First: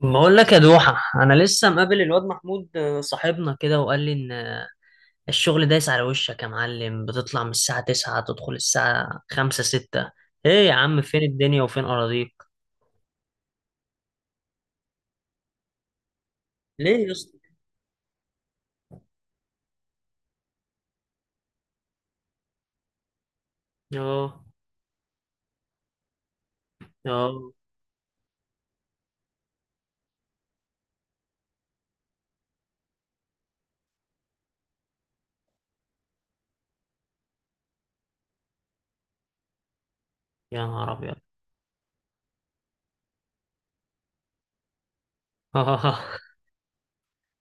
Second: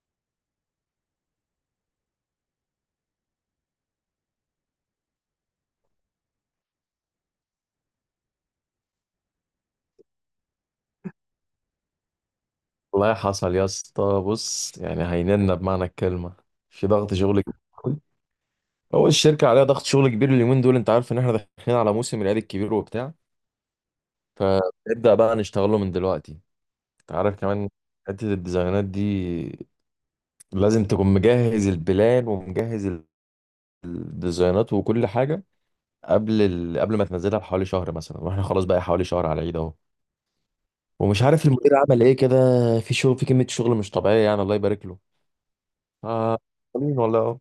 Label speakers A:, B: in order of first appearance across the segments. A: بقول لك يا دوحة، أنا لسه مقابل الواد محمود، صاحبنا كده وقال لي إن الشغل دايس على وشك يا معلم. بتطلع من الساعة تسعة، تدخل الساعة خمسة ستة. إيه يا عم، فين الدنيا وفين أراضيك؟
B: والله حصل يا اسطى، بص يعني هيننا بمعنى الكلمة، في
A: ليه يا
B: ضغط
A: اسطى؟
B: شغل كبير أوي. هو الشركة عليها ضغط شغل كبير اليومين دول، انت عارف ان احنا داخلين على موسم العيد الكبير وبتاع،
A: آه،
B: فنبدأ بقى نشتغله من دلوقتي. انت عارف
A: آه.
B: كمان، حتة الديزاينات دي لازم تكون مجهز البلان ومجهز الديزاينات وكل حاجة قبل قبل ما تنزلها بحوالي شهر مثلا، واحنا خلاص بقى حوالي شهر على العيد اهو.
A: يا نهار أبيض.
B: ومش عارف المدير عمل ايه كده، في شغل، في كمية شغل مش طبيعية يعني، الله يبارك له.
A: آه.
B: ف- مين والله اهو.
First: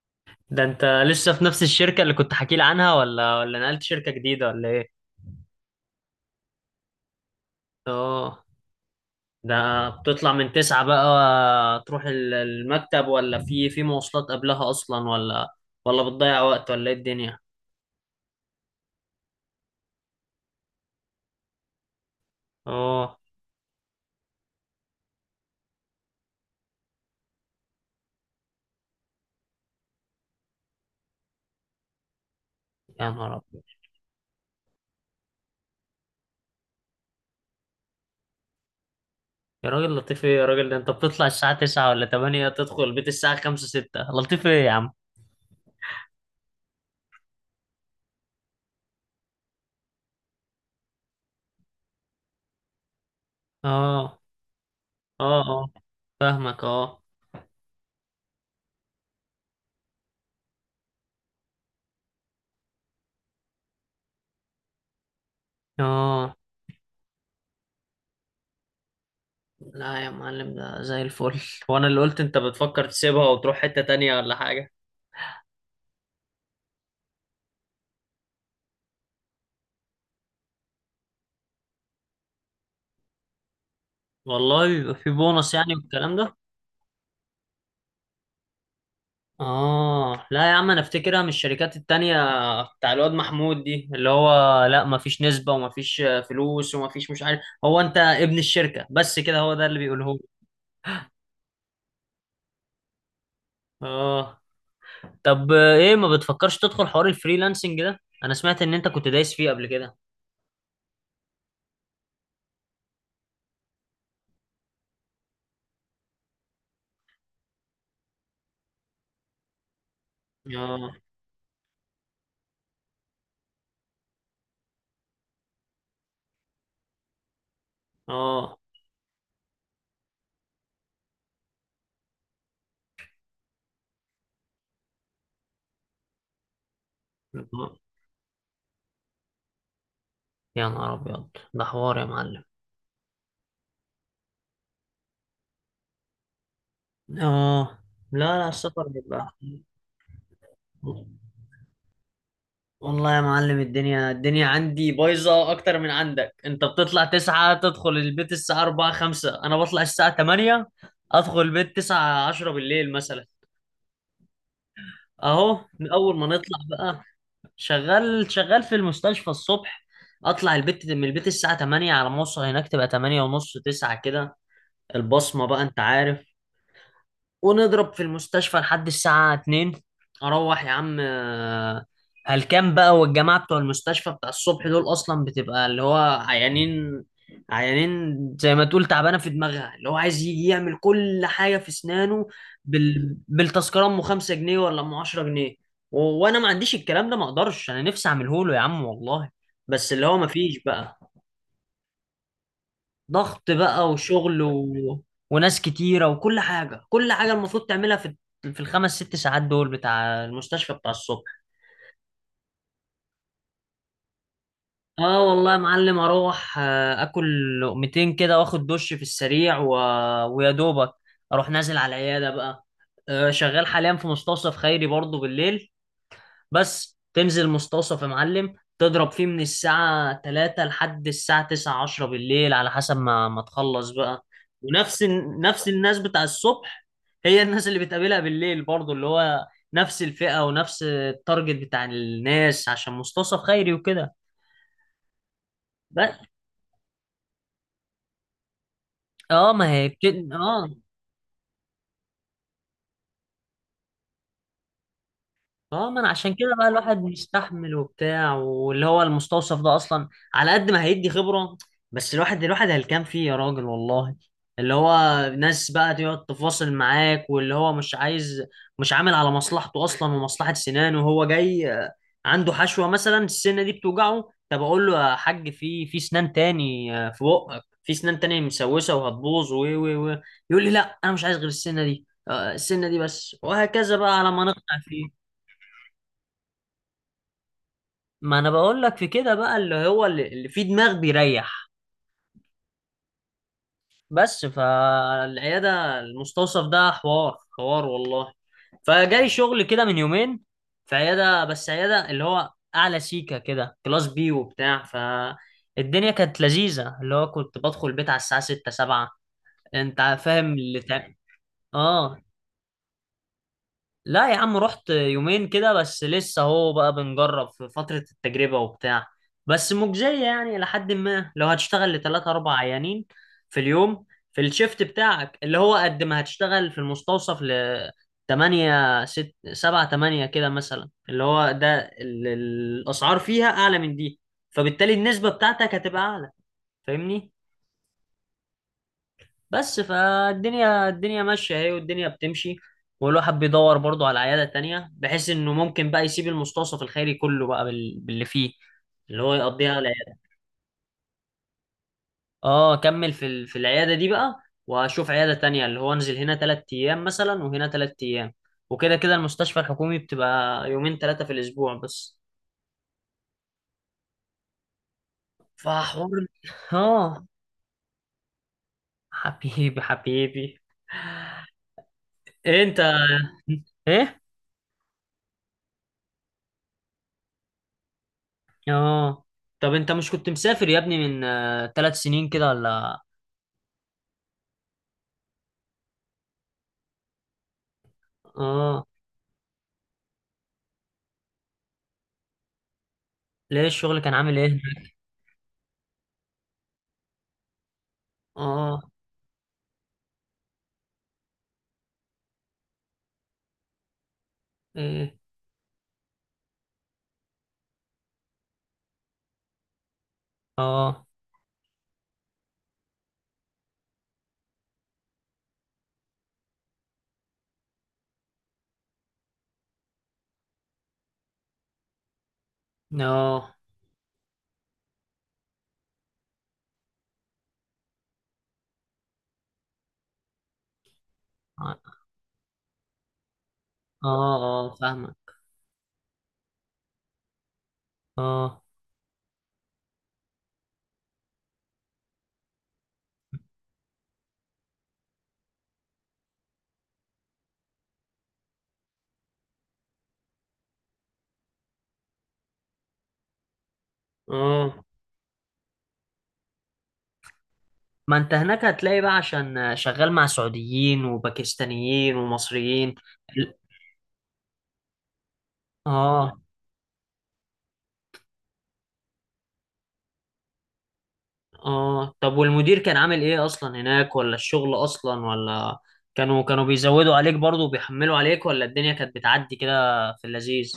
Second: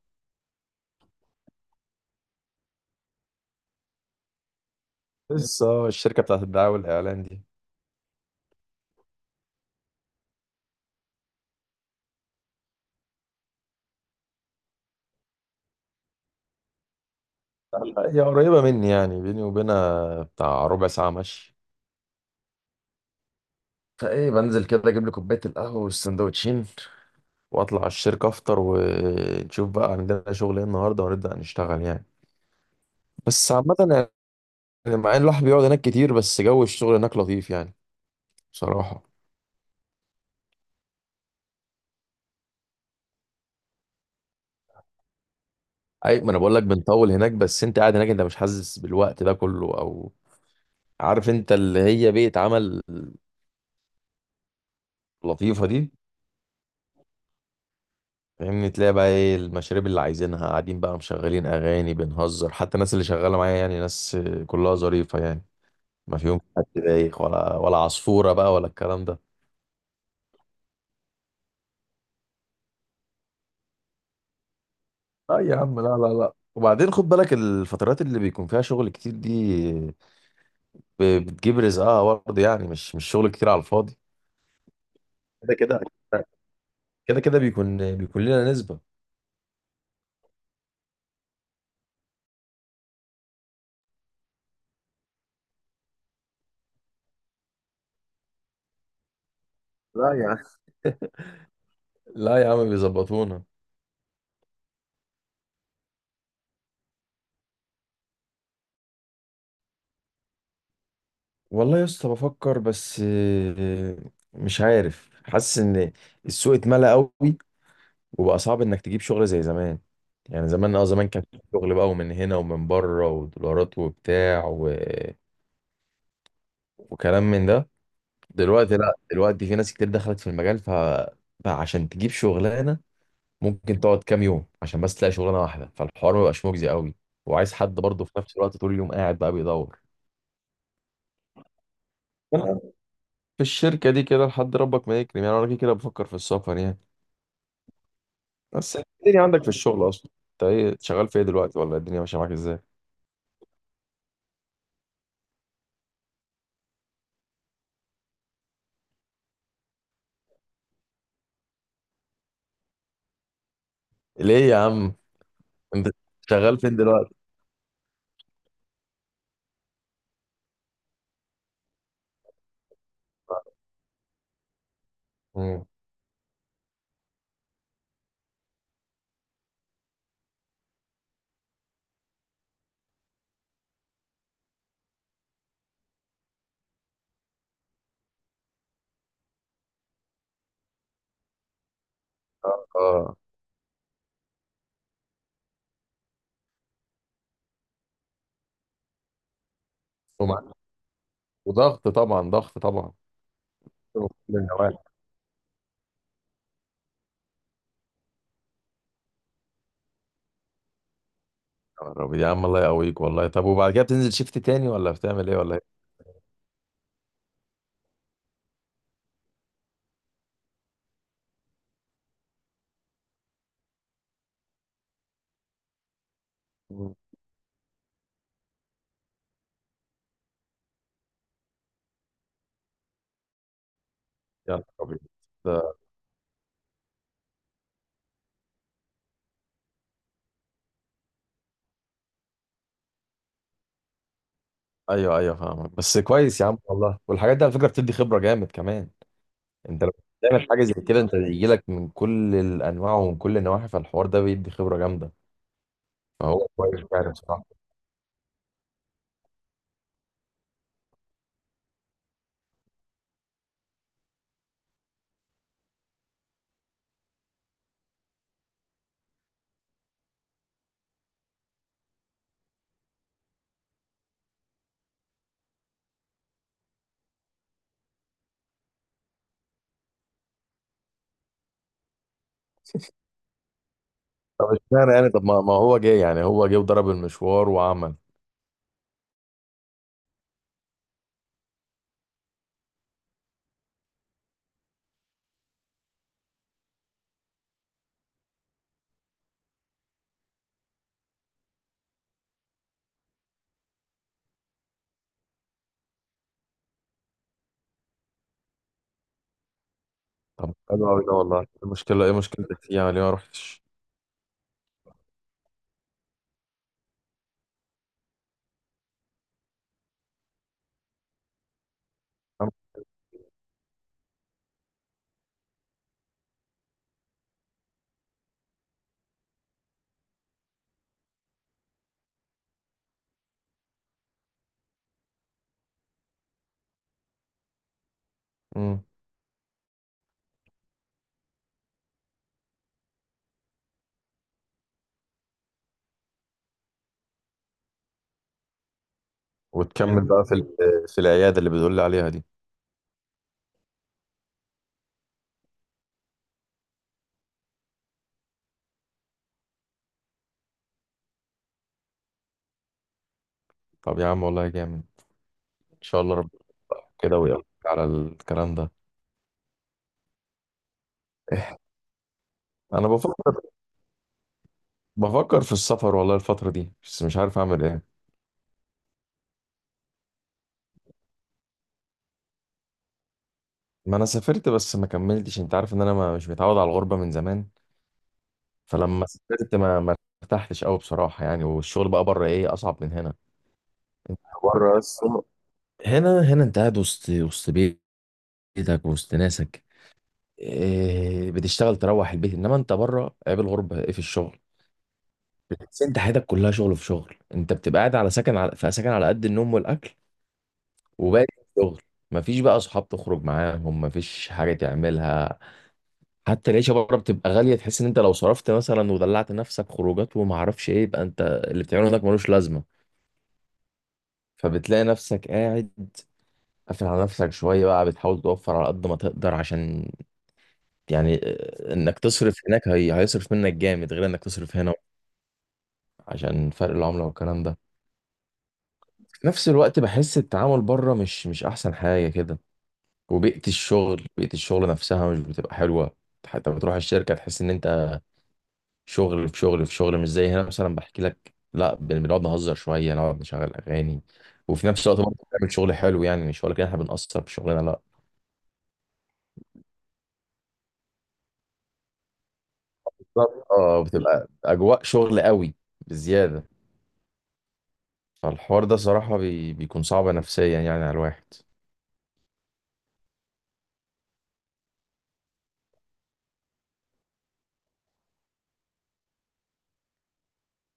A: ده أنت لسه في نفس الشركة اللي كنت حكي لي عنها، ولا نقلت شركة جديدة ولا إيه؟
B: لسه، الشركة بتاعت الدعاية والإعلان دي.
A: آه. ده بتطلع من تسعة بقى تروح المكتب، ولا في مواصلات قبلها أصلا، ولا بتضيع وقت، ولا إيه الدنيا؟
B: هي قريبة مني يعني، بيني وبينها بتاع ربع ساعة مشي،
A: اه.
B: فايه بنزل كده اجيب لي كوبايه القهوه والسندوتشين وأطلع على الشركة أفطر ونشوف بقى عندنا شغل إيه النهاردة ونبدأ نشتغل يعني.
A: يا نهار
B: بس
A: ابيض.
B: عامة، يعني مع إن الواحد بيقعد هناك كتير بس جو الشغل هناك لطيف يعني، بصراحة.
A: يا راجل، لطيف ايه يا راجل؟ ده انت بتطلع الساعة 9 ولا 8، تدخل البيت الساعة 5 6، لطيف ايه يا عم؟
B: أي ما أنا بقول لك بنطول هناك، بس أنت قاعد هناك أنت مش حاسس بالوقت ده كله، أو عارف أنت اللي هي بيئة عمل
A: اه، اه،
B: لطيفة
A: اه،
B: دي.
A: فاهمك. اه،
B: فاهمني؟ تلاقي بقى ايه المشاريب اللي عايزينها، قاعدين بقى مشغلين اغاني بنهزر، حتى الناس اللي شغاله معايا يعني ناس كلها ظريفه يعني، ما
A: اه.
B: فيهم حد بايخ ولا عصفوره بقى ولا الكلام ده.
A: لا يا معلم، ده زي الفل. وانا اللي قلت انت بتفكر تسيبها وتروح حتة تانية ولا حاجة.
B: اه يا عم، لا لا لا، وبعدين خد بالك الفترات اللي بيكون فيها شغل كتير دي بتجيب رزقها برضه يعني، مش شغل كتير على الفاضي.
A: والله بيبقى في بونص
B: كده
A: يعني
B: كده
A: والكلام ده.
B: كده كده بيكون لنا نسبه.
A: اه، لا يا عم، انا افتكرها من الشركات التانية بتاع الواد محمود دي، اللي هو لا مفيش نسبة، ومفيش فلوس، ومفيش مش عارف، هو انت ابن الشركة بس كده، هو ده اللي
B: لا
A: بيقوله.
B: يا عم. لا يا عم بيظبطونا.
A: اه. طب ايه ما بتفكرش تدخل حوار الفريلانسنج ده؟ انا سمعت ان انت كنت دايس فيه قبل كده.
B: والله يا اسطى بفكر، بس مش عارف، حاسس ان السوق اتملى قوي وبقى صعب انك تجيب شغل زي زمان. يعني
A: اه،
B: زمان كان في شغل بقى، ومن هنا ومن بره ودولارات وبتاع وكلام من ده.
A: اه،
B: دلوقتي لا، دلوقتي في ناس كتير دخلت في المجال، فبقى عشان تجيب شغلانه ممكن تقعد كام يوم عشان بس تلاقي شغلانه واحده، فالحوار ما بقاش مجزي قوي، وعايز حد برضه في نفس الوقت طول اليوم قاعد بقى بيدور.
A: يا نهار ابيض، ده حوار يا معلم.
B: أنا في الشركه دي كده لحد ربك ما يكرم يعني، انا كده كده بفكر في السفر يعني.
A: اه، لا لا،
B: بس إنت
A: السفر
B: الدنيا
A: بيبقى.
B: عندك في الشغل اصلا، انت ايه شغال في ايه دلوقتي، ولا الدنيا ماشيه معاك ازاي؟
A: والله يا معلم، الدنيا الدنيا عندي بايظة أكتر من عندك. أنت بتطلع تسعة تدخل البيت الساعة أربعة خمسة، أنا بطلع الساعة تمانية أدخل البيت تسعة عشرة بالليل مثلا.
B: ليه يا عم؟
A: أهو
B: انت
A: من أول ما نطلع
B: شغال فين
A: بقى.
B: دلوقتي؟
A: شغال شغال في المستشفى الصبح. اطلع البيت، من البيت الساعة 8، على ما اوصل هناك تبقى 8 ونص 9 كده، البصمة بقى
B: مم.
A: انت عارف. ونضرب في المستشفى لحد الساعة 2. اروح يا عم، هلكان بقى. والجماعة بتوع المستشفى بتاع الصبح دول اصلا بتبقى اللي هو عيانين، عيانين زي ما تقول تعبانة في دماغها، اللي هو عايز يجي يعمل كل حاجة في اسنانه
B: اه.
A: بالتذكرة ام 5 جنيه ولا ام 10 جنيه. وانا ما عنديش الكلام ده، ما اقدرش انا نفسي اعمله له يا عم والله. بس اللي هو ما
B: ومع-
A: فيش بقى.
B: وضغط طبعا، ضغط طبعا،
A: ضغط بقى،
B: من كل
A: وشغل
B: النواحي.
A: وناس كتيرة، وكل حاجة، كل حاجة المفروض تعملها في في الخمس ست ساعات دول بتاع المستشفى بتاع الصبح.
B: يا رب يا عم، الله يقويك والله. طب وبعد كده بتنزل شيفت تاني، ولا
A: اه،
B: بتعمل ايه
A: والله
B: ولا
A: يا
B: ايه؟
A: معلم اروح، اكل لقمتين كده، واخد دش في السريع ويا دوبك اروح نازل على العيادة بقى. شغال حاليا في مستوصف خيري برضه بالليل.
B: مم.
A: بس تنزل مستوصف يا معلم، تضرب فيه من الساعة 3 لحد الساعة 9 10 بالليل، على حسب ما ما تخلص بقى.
B: يا نهار أبيض.
A: ونفس ال- نفس
B: ده-
A: الناس بتاع الصبح. هي الناس اللي بتقابلها بالليل برضو اللي هو نفس الفئة ونفس التارجت بتاع الناس، عشان مستوصف خيري وكده.
B: ايوه ايوه، فاهمك بس،
A: بس
B: كويس يا عم والله. والحاجات دي على فكره بتدي خبره جامد كمان.
A: اه ما
B: انت
A: هي
B: لو بتعمل حاجه
A: اه،
B: زي كده، انت بيجي لك من كل الانواع ومن كل النواحي، فالحوار ده بيدي خبره جامده،
A: اه. ما انا عشان
B: فهو
A: كده بقى
B: كويس
A: الواحد
B: يعني بصراحه.
A: مستحمل وبتاع، واللي هو المستوصف ده اصلا على قد ما هيدي خبرة، بس الواحد الواحد هلكان فيه يا راجل والله. اللي هو ناس بقى تقعد تفاصل معاك، واللي هو مش عايز، مش عامل على مصلحته اصلا ومصلحة سنانه، وهو جاي عنده حشوة مثلا السنة دي بتوجعه. طب اقول له يا حاج في في سنان تاني، في بقك في سنان تانية مسوسة وهتبوظ و و و يقول لي لا انا مش عايز غير السنة دي، السنة دي بس، وهكذا بقى على ما
B: طب
A: نقنع
B: اشمعنى يعني؟
A: فيه.
B: طب ما هو جه يعني، هو جه وضرب المشوار وعمل.
A: ما انا بقول لك في كده بقى اللي هو اللي فيه دماغ بيريح. بس فالعياده، المستوصف ده حوار حوار والله. فجالي شغل كده من يومين في عياده، بس عياده اللي هو اعلى سيكه كده، كلاس بي وبتاع، فالدنيا كانت لذيذه، اللي هو كنت بدخل البيت على الساعه 6 7، انت
B: طب
A: فاهم اللي
B: حلو قوي ده والله، إيه المشكله، ايه
A: اه.
B: مشكلتك فيه يعني، ليه ما رحتش؟
A: لا يا عم، رحت يومين كده بس، لسه اهو بقى بنجرب في فترة التجربة وبتاع. بس مجزية يعني، لحد ما لو هتشتغل لتلاتة أربع عيانين في اليوم، في الشيفت بتاعك، اللي هو قد ما هتشتغل في المستوصف ل تمانية ست سبعة تمانية كده مثلا، اللي هو ده الأسعار فيها أعلى من دي، فبالتالي النسبة بتاعتك هتبقى أعلى. فاهمني؟
B: امم.
A: بس فالدنيا الدنيا ماشية اهي، والدنيا بتمشي. والواحد بيدور برضه على عيادة تانية، بحيث انه ممكن بقى يسيب المستوصف الخيري كله بقى باللي فيه، اللي هو يقضيها على
B: وتكمل
A: العيادة.
B: بقى في في العياده اللي بتقول لي عليها دي؟
A: اه، كمل في العيادة دي بقى، واشوف عيادة تانية، اللي هو انزل هنا 3 ايام مثلا، وهنا 3 ايام. وكده كده المستشفى الحكومي بتبقى يومين تلاتة في الاسبوع بس.
B: طب يا عم والله جامد، ان شاء الله
A: فحوار.
B: ربنا يوفقك كده
A: اه،
B: ويقولك على الكلام ده.
A: حبيبي حبيبي.
B: إيه،
A: إيه انت؟
B: انا
A: ايه.
B: بفكر في السفر والله الفتره دي، بس مش عارف اعمل ايه.
A: اه، طب انت مش كنت مسافر يا ابني من 3 سنين كده ولا؟
B: ما انا سافرت بس ما كملتش، انت عارف ان انا ما مش متعود على الغربه من زمان،
A: اه.
B: فلما سافرت ما ارتحتش قوي بصراحه يعني، والشغل بقى بره ايه اصعب من هنا.
A: ليه الشغل كان عامل ايه هناك؟
B: بره بس، هنا انت قاعد وسط
A: اه،
B: بيتك وسط ناسك. إيه، بتشتغل تروح البيت، انما انت بره عيب الغربه ايه في الشغل،
A: ايه،
B: بس انت حياتك كلها شغل في شغل. انت بتبقى قاعد على سكن على في سكن على قد النوم والاكل،
A: اه،
B: وباقي شغل، مفيش بقى اصحاب تخرج معاهم، مفيش حاجه تعملها. حتى العيشه بره بتبقى غاليه، تحس ان انت لو صرفت مثلا ودلعت نفسك خروجات وما اعرفش ايه، يبقى انت اللي بتعمله هناك ملوش لازمه.
A: اه،
B: فبتلاقي نفسك قاعد قافل على نفسك شويه بقى، بتحاول توفر على قد ما تقدر، عشان يعني انك تصرف هناك هيصرف منك جامد غير
A: اه،
B: انك تصرف هنا،
A: اه فاهمك،
B: عشان فرق العملة والكلام ده.
A: اه،
B: في نفس الوقت بحس التعامل بره مش احسن حاجة كده، وبيئة الشغل، بيئة الشغل نفسها مش بتبقى حلوة. حتى بتروح الشركة تحس ان انت شغل في شغل في شغل، مش زي هنا مثلا بحكي لك، لا، بنقعد نهزر شوية، نقعد نشغل اغاني، وفي
A: اه.
B: نفس الوقت برضه بنعمل شغل حلو يعني، مش ولا كده احنا بنقصر في شغلنا؟ لا.
A: ما انت هناك هتلاقي بقى عشان شغال مع سعوديين وباكستانيين ومصريين.
B: بالظبط.
A: ال-
B: اه، بتبقى اجواء شغل قوي
A: اه،
B: بزيادة، فالحوار ده صراحة بيكون صعب نفسيا يعني على الواحد.
A: اه. طب والمدير كان عامل ايه اصلا هناك، ولا الشغل اصلا، ولا كانوا بيزودوا عليك برضه وبيحملوا عليك، ولا الدنيا كانت بتعدي كده في اللذيذ؟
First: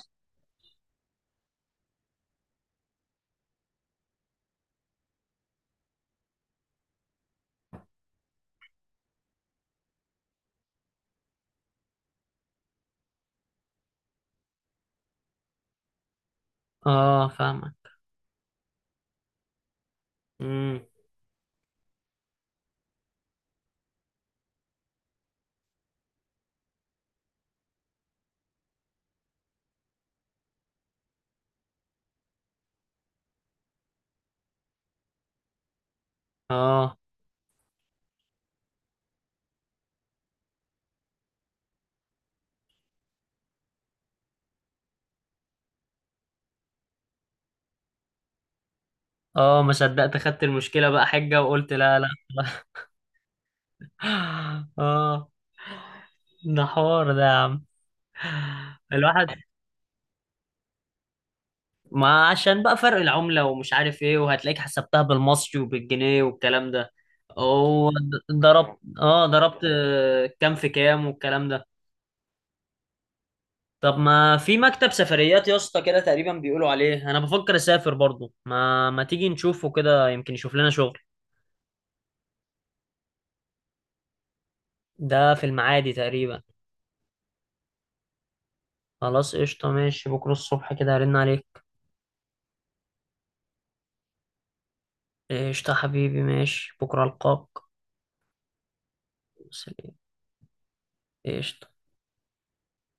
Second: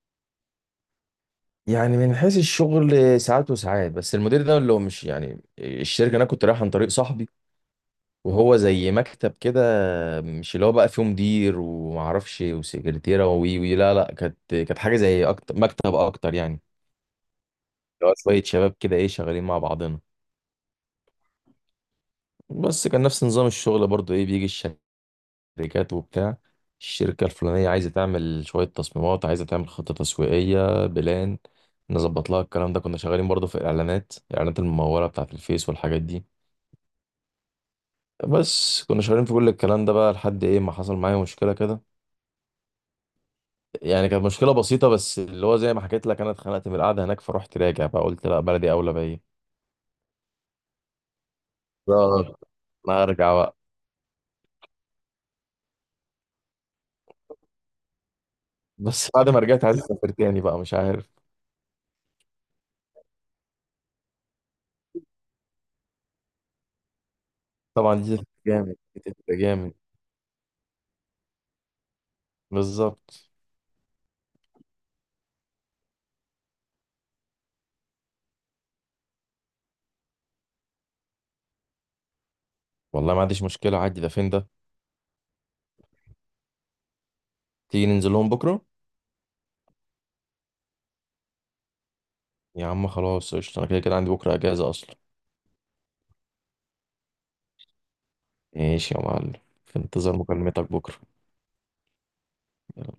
B: يعني من حيث الشغل ساعات وساعات، بس المدير ده اللي هو مش يعني الشركة، أنا كنت رايح عن طريق صاحبي وهو زي مكتب كده، مش اللي هو بقى فيه مدير ومعرفش وسكرتيرة وي وي، لا لا، كانت حاجة زي أكتر مكتب أكتر يعني،
A: اه، فاهمك.
B: اللي هو شوية شباب كده إيه، شغالين مع بعضنا.
A: امم.
B: بس كان نفس نظام الشغل برضو، إيه، بيجي شركات وبتاع، الشركة الفلانية عايزة تعمل شوية تصميمات، عايزة تعمل خطة تسويقية بلان، نظبط لها الكلام ده. كنا شغالين برضه في الإعلانات الممولة بتاعة الفيس والحاجات دي،
A: اه،
B: بس كنا شغالين في كل الكلام ده بقى لحد إيه ما حصل معايا مشكلة كده. يعني كانت مشكلة بسيطة، بس اللي هو زي ما حكيت لك، أنا اتخنقت من القعدة هناك، فروحت راجع بقى، قلت لا بلدي أولى بيا.
A: اه، ما صدقت، خدت المشكلة بقى حجة، وقلت لا لا.
B: بالظبط. أنا هرجع بقى.
A: اه. ده حوار ده يا عم.
B: بس بعد
A: الواحد
B: ما رجعت عايز أسافر تاني بقى، مش عارف.
A: ما عشان بقى فرق العملة ومش عارف ايه، وهتلاقيك حسبتها بالمصري وبالجنيه والكلام ده.
B: طبعا دي تفرق جامد،
A: وضربت
B: دي
A: اه
B: تفرق
A: ضربت
B: جامد.
A: كام في كام والكلام ده.
B: بالظبط.
A: طب ما في مكتب سفريات يا اسطى كده تقريبا بيقولوا عليه، انا بفكر اسافر برضو، ما ما تيجي نشوفه كده، يمكن يشوف لنا شغل.
B: والله ما عنديش مشكلة عادي، ده فين ده؟
A: ده في المعادي تقريبا.
B: تيجي ننزل لهم بكرة.
A: خلاص قشطة، ماشي بكرة الصبح كده هرن عليك.
B: يا عم خلاص قشطة، أنا كده كده عندي بكرة أجازة أصلا.
A: قشطة حبيبي، ماشي بكرة ألقاك.
B: ماشي يا معلم. في
A: سلام.
B: انتظار مكالمتك بكرة.
A: قشطة.
B: يلا.